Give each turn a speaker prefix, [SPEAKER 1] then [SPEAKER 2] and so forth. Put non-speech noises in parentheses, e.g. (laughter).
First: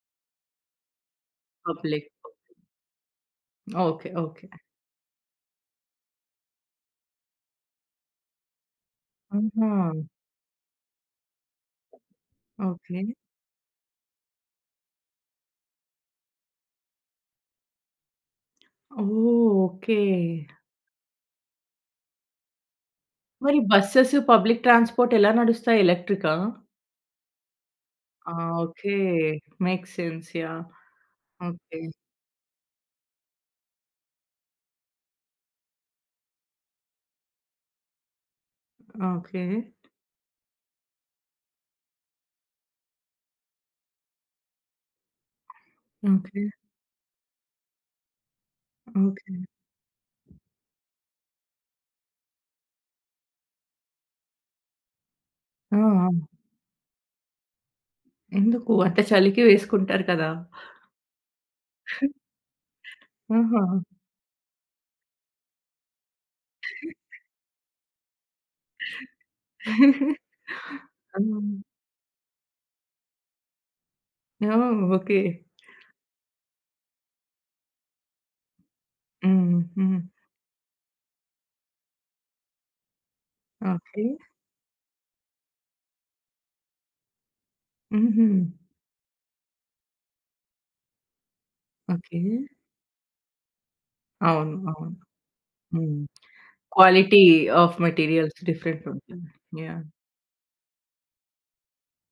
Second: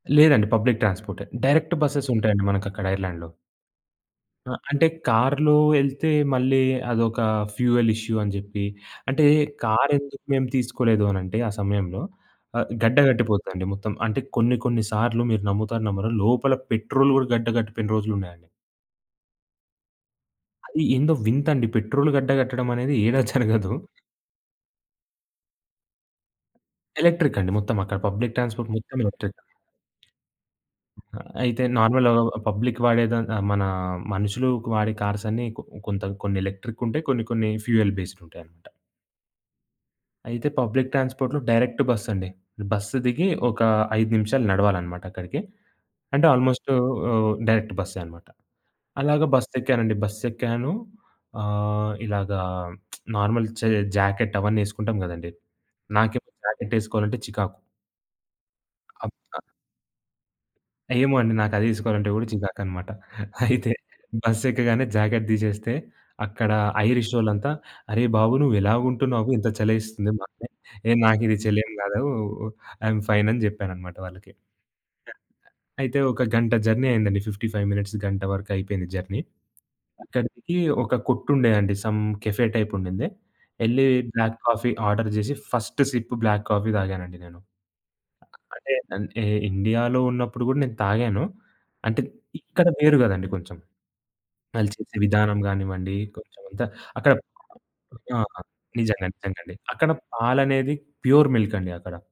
[SPEAKER 1] లేదండి పబ్లిక్ ట్రాన్స్‌పోర్టే. Direct buses
[SPEAKER 2] public.
[SPEAKER 1] ఉంటాయండి
[SPEAKER 2] ఓకే.
[SPEAKER 1] మనకక్కడ ఐర్లాండ్‌లో.
[SPEAKER 2] Okay, okay.
[SPEAKER 1] ఆ! అంటే కారులో యెళ్తే మళ్ళీ అదొక ఫ్యూయల్ ఇష్యూ అని చెప్పి, అంటే
[SPEAKER 2] ఆహా!
[SPEAKER 1] కారెందుకు మేము తీసుకోలేదు అని అంటే ఆ సమయంలో ఆహ్, గడ్డ
[SPEAKER 2] ఓకే.
[SPEAKER 1] కట్టిపోతదండి మొత్తం అంటే కొన్ని కొన్ని సార్లు మీరు నమ్ముతారో, నమ్మరో లోపల పెట్రోలు గూడా గడ్డ కట్టిపోయిన రోజులున్నాయండి.
[SPEAKER 2] ఓహ్! ఓకే.
[SPEAKER 1] అది ఏందో వింతండి పెట్రోలు గడ్డ కట్టడం అనేది (chuckles) ఏడ
[SPEAKER 2] మరి
[SPEAKER 1] జరగదు.
[SPEAKER 2] బస్సెస్ పబ్లిక్ ట్రాన్స్‌పోర్ట్ ఎలా నడుస్తాయి? ఎలక్ట్రికా?
[SPEAKER 1] ఎలక్ట్రిక్ అండి, మొత్తం. అక్కడ
[SPEAKER 2] ఆ!
[SPEAKER 1] Public transport
[SPEAKER 2] okay.
[SPEAKER 1] మొత్తం ఎలక్ట్రిక్.
[SPEAKER 2] Makes sense yeah!
[SPEAKER 1] అ ఆహ్, అయితే
[SPEAKER 2] ఓకే.
[SPEAKER 1] నార్మల్‌గ పబ్లిక్ వాడే దాన్ మన మనుషులు వాడే కార్స్ అన్ని కొ కొంత కొన్ని ఎలక్ట్రిక్ ఉంటాయి కొన్ని కొన్ని ఫ్యూయల్ బేస్డ్ ఉంటాయన్నమాట.
[SPEAKER 2] ఓకే.
[SPEAKER 1] అయితే పబ్లిక్ ట్రాన్స్‌పోర్ట్‌లో డైరెక్ట్ బస్ అండి. బస్సు దిగి ఒక 5 నిమిషాలు నడవాలనమాట అక్కడికి. అంటే
[SPEAKER 2] ఓకే.
[SPEAKER 1] ఆల్‌మోస్ట్ ఆహ్, డైరెక్ట్ బస్సే అనమాట. అలాగ
[SPEAKER 2] ఓకే.
[SPEAKER 1] బస్సు ఎక్కానండి బస్సేక్కాను ఆహ్, ఇలాగా (smacks lips) నార్మల్ చే జాకెట్ అవన్నీ యెసుకుంటాం గదండీ.
[SPEAKER 2] ఆ! ఆ!
[SPEAKER 1] నాకేమో జాకెట్ యెసుకోవాలంటే చికాకు.
[SPEAKER 2] ఎందుకు? అంటే
[SPEAKER 1] అప్ అ!
[SPEAKER 2] చలికి వేసుకుంటారు కదా.
[SPEAKER 1] ఏమో అండి నాకదె యెసుకోవాలంటే
[SPEAKER 2] (giggles)
[SPEAKER 1] గూడా చికాకనమాట. (giggles) అయితే
[SPEAKER 2] ఆహ!
[SPEAKER 1] బస్సు ఎక్కగానే జాకెట్ దీసేస్తే, అక్కడ ఐరిషొళ్ళంతా "అరే బాబు నువ్వెలాగ ఉంటున్నావు ఇంత చలేస్తుంది
[SPEAKER 2] (chuckles)
[SPEAKER 1] మాకు?" ఏ నాకిది
[SPEAKER 2] అ!
[SPEAKER 1] చలేం గాదు ఐ‌యమ్ ఫైన్ అని జెప్పాననమాట వాళ్ళకి.
[SPEAKER 2] ఆ! ఓకె.
[SPEAKER 1] అ అయితే ఒక గంట జర్నీ అయిందండి. 55 మినిట్స్ గంట వరకు అయిపోయింది జర్నీ.
[SPEAKER 2] హ్మ్. హ్మ్.
[SPEAKER 1] అక్కడికి ఒక కొట్టుండేదండి సమ్ కెఫే టైప్ ఉండింది. యెళ్లి
[SPEAKER 2] ఓకె.
[SPEAKER 1] బ్లాక్ కాఫీ ఆర్డర్ జేసి ఫస్ట్ సిప్ బ్లాక్ కాఫీ తాగానండి నేను.
[SPEAKER 2] హుహు.
[SPEAKER 1] అ అంటే ఇండియాలో ఉన్నప్పుడు గూడా నేను తాగాను. అంటే
[SPEAKER 2] ఓకె.
[SPEAKER 1] ఇక్కడ వేరు గదండీ కొంచెం.
[SPEAKER 2] అవును, అవును.
[SPEAKER 1] వాలుచేసే విధానం గానివ్వండి
[SPEAKER 2] హ్మ్.
[SPEAKER 1] కొంచెం అంతా అక్కడ
[SPEAKER 2] క్వాలిటీ ఆఫ్
[SPEAKER 1] ఆ!
[SPEAKER 2] మెటీరియల్స్ డిఫరెంట్‌
[SPEAKER 1] నిజంగా
[SPEAKER 2] ఉంటుంది.
[SPEAKER 1] నిజంగా అండి.
[SPEAKER 2] యాహ్!
[SPEAKER 1] అక్కడ పాలనేది ప్యూర్ మిల్క్ అండి అక్కడ.